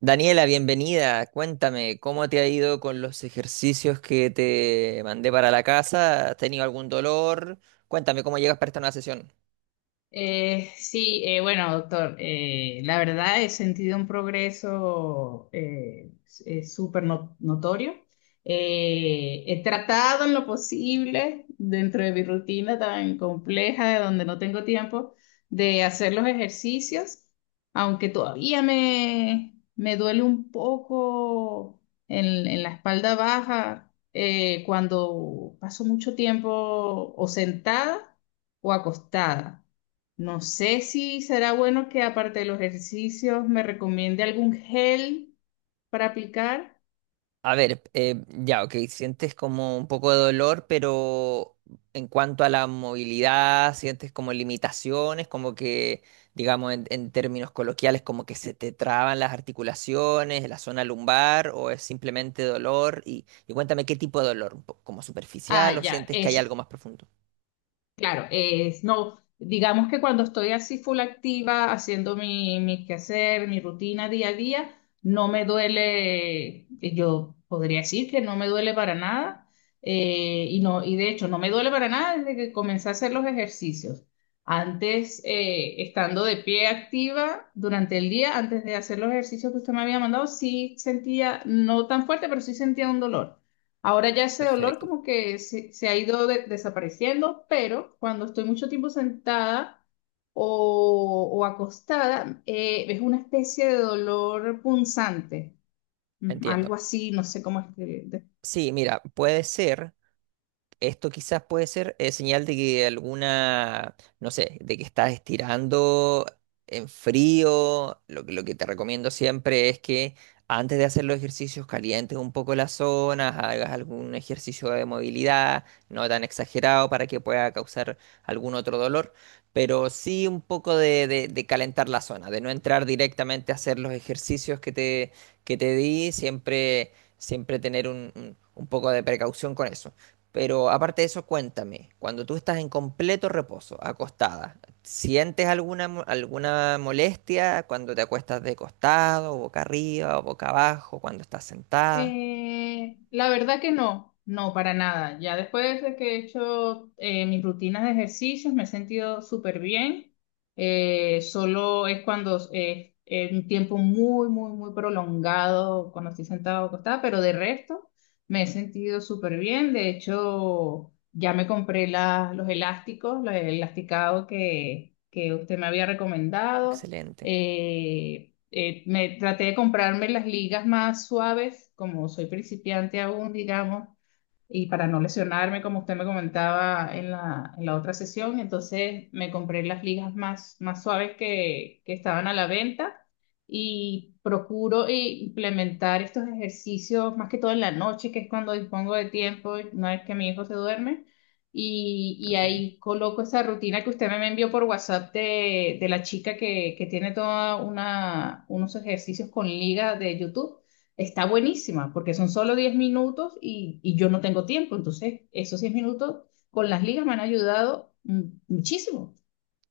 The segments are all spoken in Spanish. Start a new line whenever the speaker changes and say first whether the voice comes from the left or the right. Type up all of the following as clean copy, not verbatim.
right: Daniela, bienvenida. Cuéntame, ¿cómo te ha ido con los ejercicios que te mandé para la casa? ¿Has tenido algún dolor? Cuéntame, ¿cómo llegas para esta nueva sesión?
left: Sí, bueno, doctor, la verdad he sentido un progreso súper notorio. He tratado en lo posible, dentro de mi rutina tan compleja, de donde no tengo tiempo, de hacer los ejercicios, aunque todavía me duele un poco en la espalda baja cuando paso mucho tiempo o sentada o acostada. No sé si será bueno que aparte de los ejercicios me recomiende algún gel para aplicar.
right: A ver, ya, ok, sientes como un poco de dolor, pero en cuanto a la movilidad, sientes como limitaciones, como que, digamos, en términos coloquiales, como que se te traban las articulaciones, la zona lumbar, o es simplemente dolor. Y cuéntame qué tipo de dolor, como superficial,
left: Ah,
right: o
left: ya,
right: sientes que hay
left: es
right: algo más profundo.
left: Claro, es, no, digamos que cuando estoy así full activa, haciendo mi quehacer, mi rutina día a día, no me duele, yo podría decir que no me duele para nada, y de hecho no me duele para nada desde que comencé a hacer los ejercicios. Antes, estando de pie activa durante el día, antes de hacer los ejercicios que usted me había mandado, sí sentía, no tan fuerte, pero sí sentía un dolor. Ahora ya ese dolor
right: Perfecto,
left: como que se ha ido desapareciendo, pero cuando estoy mucho tiempo sentada o acostada, es una especie de dolor punzante,
right: entiendo.
left: algo así, no sé cómo es.
right: Sí, mira, puede ser. Esto quizás puede ser señal de que alguna, no sé, de que estás estirando en frío. Lo que te recomiendo siempre es que antes de hacer los ejercicios calientes un poco las zonas, hagas algún ejercicio de movilidad, no tan exagerado para que pueda causar algún otro dolor, pero sí un poco de calentar la zona, de no entrar directamente a hacer los ejercicios que te di, siempre, siempre tener un poco de precaución con eso. Pero aparte de eso, cuéntame, cuando tú estás en completo reposo, acostada, ¿sientes alguna, alguna molestia cuando te acuestas de costado, boca arriba o boca abajo, cuando estás sentada?
left: La verdad que no, no, para nada. Ya después de que he hecho mis rutinas de ejercicios me he sentido súper bien. Solo es cuando es un tiempo muy, muy, muy prolongado, cuando estoy sentada o acostada, pero de resto me he sentido súper bien. De hecho, ya me compré los elásticos, los elasticados que usted me había recomendado.
right: Excelente.
left: Eh, me traté de comprarme las ligas más suaves, como soy principiante aún, digamos, y para no lesionarme, como usted me comentaba en la otra sesión, entonces me compré las ligas más suaves que estaban a la venta y procuro implementar estos ejercicios más que todo en la noche, que es cuando dispongo de tiempo, una vez que mi hijo se duerme. Y
right: Ok.
left: ahí coloco esa rutina que usted me envió por WhatsApp de la chica que tiene toda una, unos ejercicios con liga de YouTube, está buenísima, porque son solo 10 minutos y yo no tengo tiempo. Entonces, esos 10 minutos con las ligas me han ayudado, muchísimo.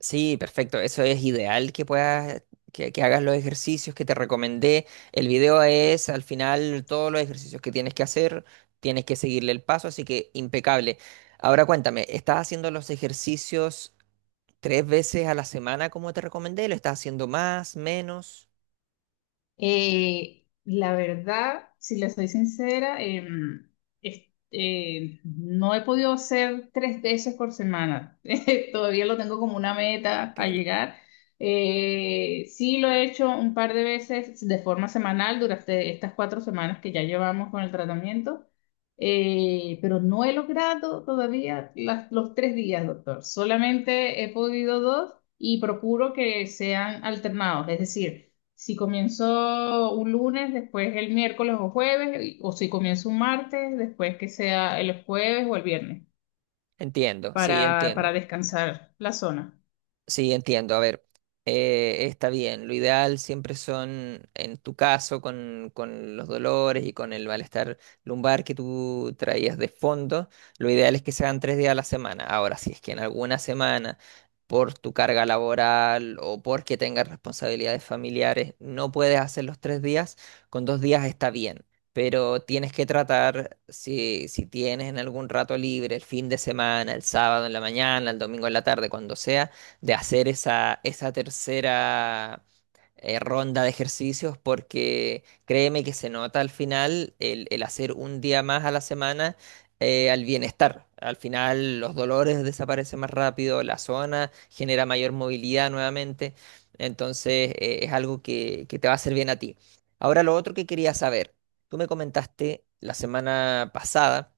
right: Sí, perfecto. Eso es ideal que puedas, que hagas los ejercicios que te recomendé. El video es al final todos los ejercicios que tienes que hacer, tienes que seguirle el paso, así que impecable. Ahora cuéntame, ¿estás haciendo los ejercicios? Tres veces a la semana, como te recomendé, lo estás haciendo más, menos.
left: La verdad, si le soy sincera, es- no he podido hacer 3 veces por semana. Todavía lo tengo como una meta a
right: Ok,
left: llegar. Sí lo he hecho un par de veces de forma semanal durante estas 4 semanas que ya llevamos con el tratamiento. Pero no he logrado todavía los 3 días, doctor. Solamente he podido dos y procuro que sean alternados, es decir. Si comienzo un lunes, después el miércoles o jueves, o si comienzo un martes, después que sea el jueves o el viernes,
right: entiendo, sí, entiendo.
left: para descansar la zona.
right: Sí, entiendo. A ver, está bien. Lo ideal siempre son, en tu caso, con los dolores y con el malestar lumbar que tú traías de fondo, lo ideal es que sean tres días a la semana. Ahora, si es que en alguna semana, por tu carga laboral o porque tengas responsabilidades familiares, no puedes hacer los tres días, con dos días está bien. Pero tienes que tratar, si tienes en algún rato libre, el fin de semana, el sábado en la mañana, el domingo en la tarde, cuando sea de hacer esa tercera ronda de ejercicios porque créeme que se nota al final el hacer un día más a la semana al bienestar. Al final los dolores desaparecen más rápido, la zona genera mayor movilidad nuevamente, entonces es algo que te va a hacer bien a ti. Ahora lo otro que quería saber, tú me comentaste la semana pasada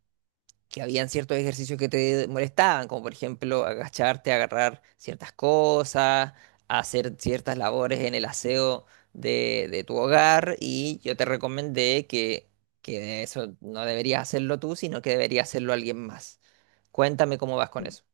right: que habían ciertos ejercicios que te molestaban, como por ejemplo agacharte, agarrar ciertas cosas, hacer ciertas labores en el aseo de tu hogar, y yo te recomendé que eso no deberías hacerlo tú, sino que debería hacerlo alguien más. Cuéntame cómo vas con eso,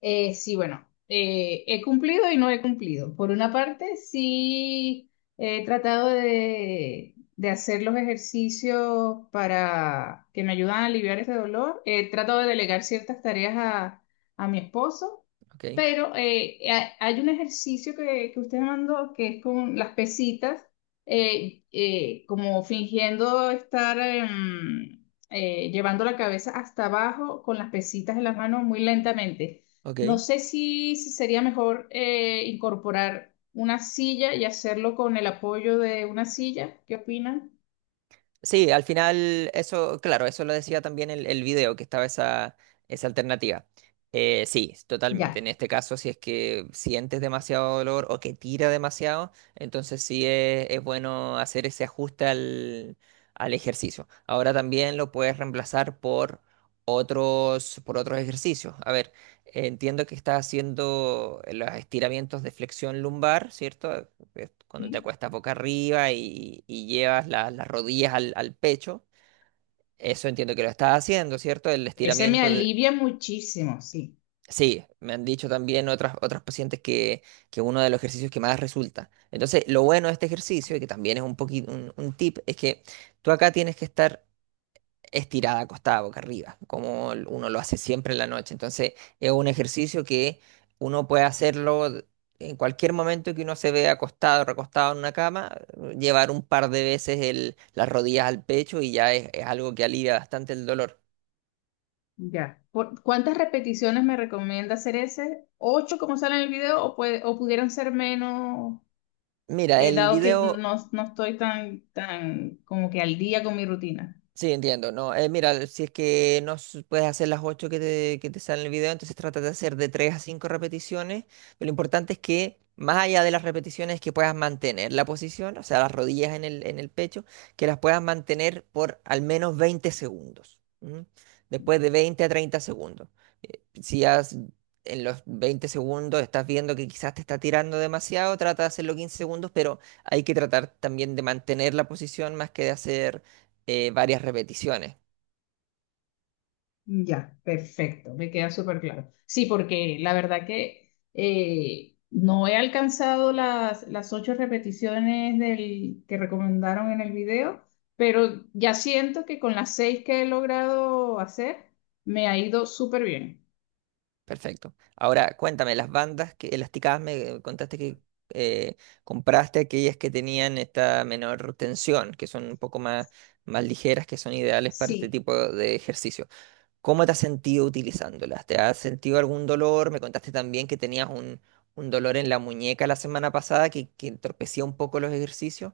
left: Sí, bueno, he cumplido y no he cumplido. Por una parte, sí he tratado de hacer los ejercicios para que me ayudan a aliviar ese dolor. He tratado de delegar ciertas tareas a mi esposo,
right: ¿ok?
left: pero hay un ejercicio que usted me mandó que es con las pesitas, como fingiendo estar llevando la cabeza hasta abajo con las pesitas en las manos muy lentamente. No
right: Ok.
left: sé si sería mejor incorporar una silla y hacerlo con el apoyo de una silla. ¿Qué opinan?
right: Sí, al final, eso, claro, eso lo decía también el video, que estaba esa alternativa. Sí, totalmente. En
left: Ya.
right: este caso, si es que sientes demasiado dolor o que tira demasiado, entonces sí es bueno hacer ese ajuste al ejercicio. Ahora también lo puedes reemplazar por otros ejercicios. A ver, entiendo que estás haciendo los estiramientos de flexión lumbar, ¿cierto? Que cuando te
left: ¿Sí?
right: acuestas boca arriba y llevas las rodillas al pecho, eso entiendo que lo estás haciendo, ¿cierto? El
left: Ese me
right: estiramiento de...
left: alivia muchísimo, sí.
right: Sí, me han dicho también otras, otras pacientes que uno de los ejercicios que más resulta. Entonces, lo bueno de este ejercicio, y que también es un poquito un tip, es que tú acá tienes que estar estirada, acostada, boca arriba, como uno lo hace siempre en la noche. Entonces, es un ejercicio que uno puede hacerlo en cualquier momento que uno se vea acostado, recostado en una cama, llevar un par de veces las rodillas al pecho y ya es algo que alivia bastante el dolor.
left: Ya. ¿Por cuántas repeticiones me recomienda hacer ese? ¿Ocho como sale en el video o, o pudieran ser menos,
right: Mira, el
left: dado que
right: video.
left: no, no estoy tan como que al día con mi rutina?
right: Sí, entiendo, ¿no? Mira, si es que no s- puedes hacer las 8 que te salen en el video, entonces trata de hacer de 3 a 5 repeticiones, pero lo importante es que más allá de las repeticiones que puedas mantener la posición, o sea, las rodillas en el pecho, que las puedas mantener por al menos 20 segundos, ¿m? Después de 20 a 30 segundos. Si has, en los 20 segundos estás viendo que quizás te está tirando demasiado, trata de hacerlo 15 segundos, pero hay que tratar también de mantener la posición más que de hacer varias repeticiones.
left: Ya, perfecto, me queda súper claro. Sí, porque la verdad que no he alcanzado las 8 repeticiones que recomendaron en el video, pero ya siento que con las seis que he logrado hacer, me ha ido súper bien.
right: Perfecto. Ahora, cuéntame, las bandas que elasticadas me contaste que eh, compraste aquellas que tenían esta menor tensión, que son un poco más, más ligeras, que son ideales para este
left: Sí.
right: tipo de ejercicio. ¿Cómo te has sentido utilizándolas? ¿Te has sentido algún dolor? Me contaste también que tenías un dolor en la muñeca la semana pasada que entorpecía un poco los ejercicios,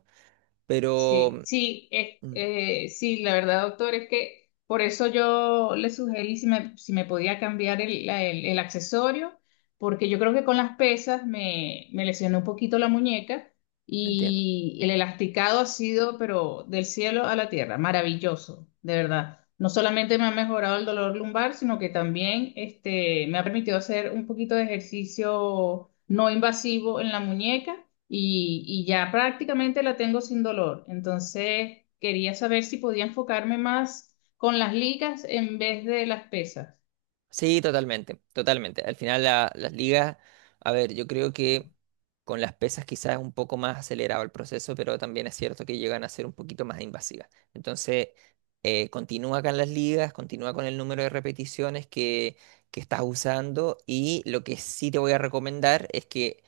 right: pero mm,
left: Sí, la verdad, doctor, es que por eso yo le sugerí si si me podía cambiar el accesorio, porque yo creo que con las pesas me lesioné un poquito la muñeca
right: entiendo.
left: y el elasticado ha sido, pero del cielo a la tierra, maravilloso, de verdad. No solamente me ha mejorado el dolor lumbar, sino que también este, me ha permitido hacer un poquito de ejercicio no invasivo en la muñeca y ya prácticamente la tengo sin dolor. Entonces, quería saber si podía enfocarme más con las ligas en vez de las pesas.
right: Sí, totalmente, totalmente. Al final las ligas, a ver, yo creo que con las pesas quizás es un poco más acelerado el proceso, pero también es cierto que llegan a ser un poquito más invasivas. Entonces, continúa con las ligas, continúa con el número de repeticiones que estás usando y lo que sí te voy a recomendar es que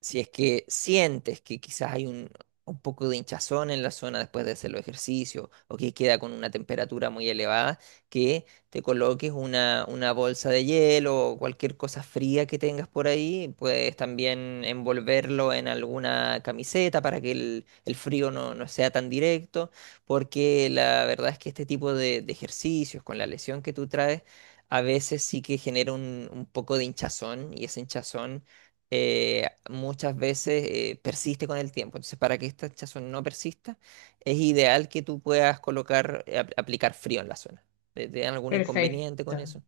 right: si es que sientes que quizás hay un poco de hinchazón en la zona después de hacer los ejercicios o que queda con una temperatura muy elevada, que te coloques una bolsa de hielo o cualquier cosa fría que tengas por ahí, puedes también envolverlo en alguna camiseta para que el frío no, no sea tan directo, porque la verdad es que este tipo de ejercicios con la lesión que tú traes, a veces sí que genera un poco de hinchazón y ese hinchazón muchas veces persiste con el tiempo. Entonces, para que esta hinchazón no persista, es ideal que tú puedas colocar, aplicar frío en la zona. ¿Te, te dan algún
left: Perfecto.
right: inconveniente con eso?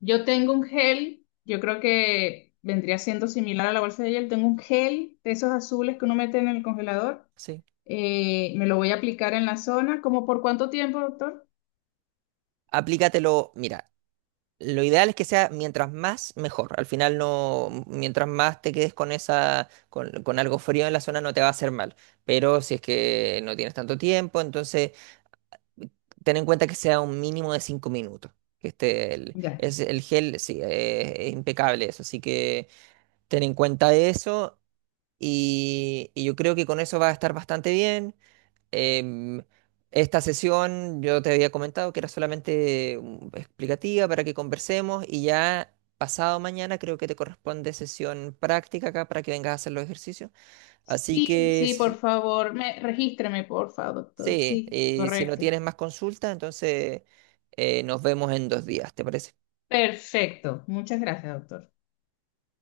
left: Yo tengo un gel, yo creo que vendría siendo similar a la bolsa de gel. Tengo un gel de esos azules que uno mete en el congelador.
right: Sí.
left: Me lo voy a aplicar en la zona. ¿Cómo por cuánto tiempo, doctor?
right: Aplícatelo, mira, lo ideal es que sea mientras más, mejor. Al final no, mientras más te quedes con esa, con algo frío en la zona no te va a hacer mal. Pero si es que no tienes tanto tiempo, entonces ten en cuenta que sea un mínimo de 5 minutos. Que esté
left: Ya.
right: el gel, sí, es impecable eso. Así que ten en cuenta eso. Y yo creo que con eso va a estar bastante bien. Em, esta sesión yo te había comentado que era solamente explicativa para que conversemos. Y ya pasado mañana creo que te corresponde sesión práctica acá para que vengas a hacer los ejercicios. Así
left: Sí,
right: que
left: sí, por favor, regístreme, por favor, doctor.
right: sí,
left: Sí,
right: y si no
left: correcto.
right: tienes más consultas, entonces nos vemos en 2 días, ¿te parece?
left: Perfecto. Muchas gracias, doctor.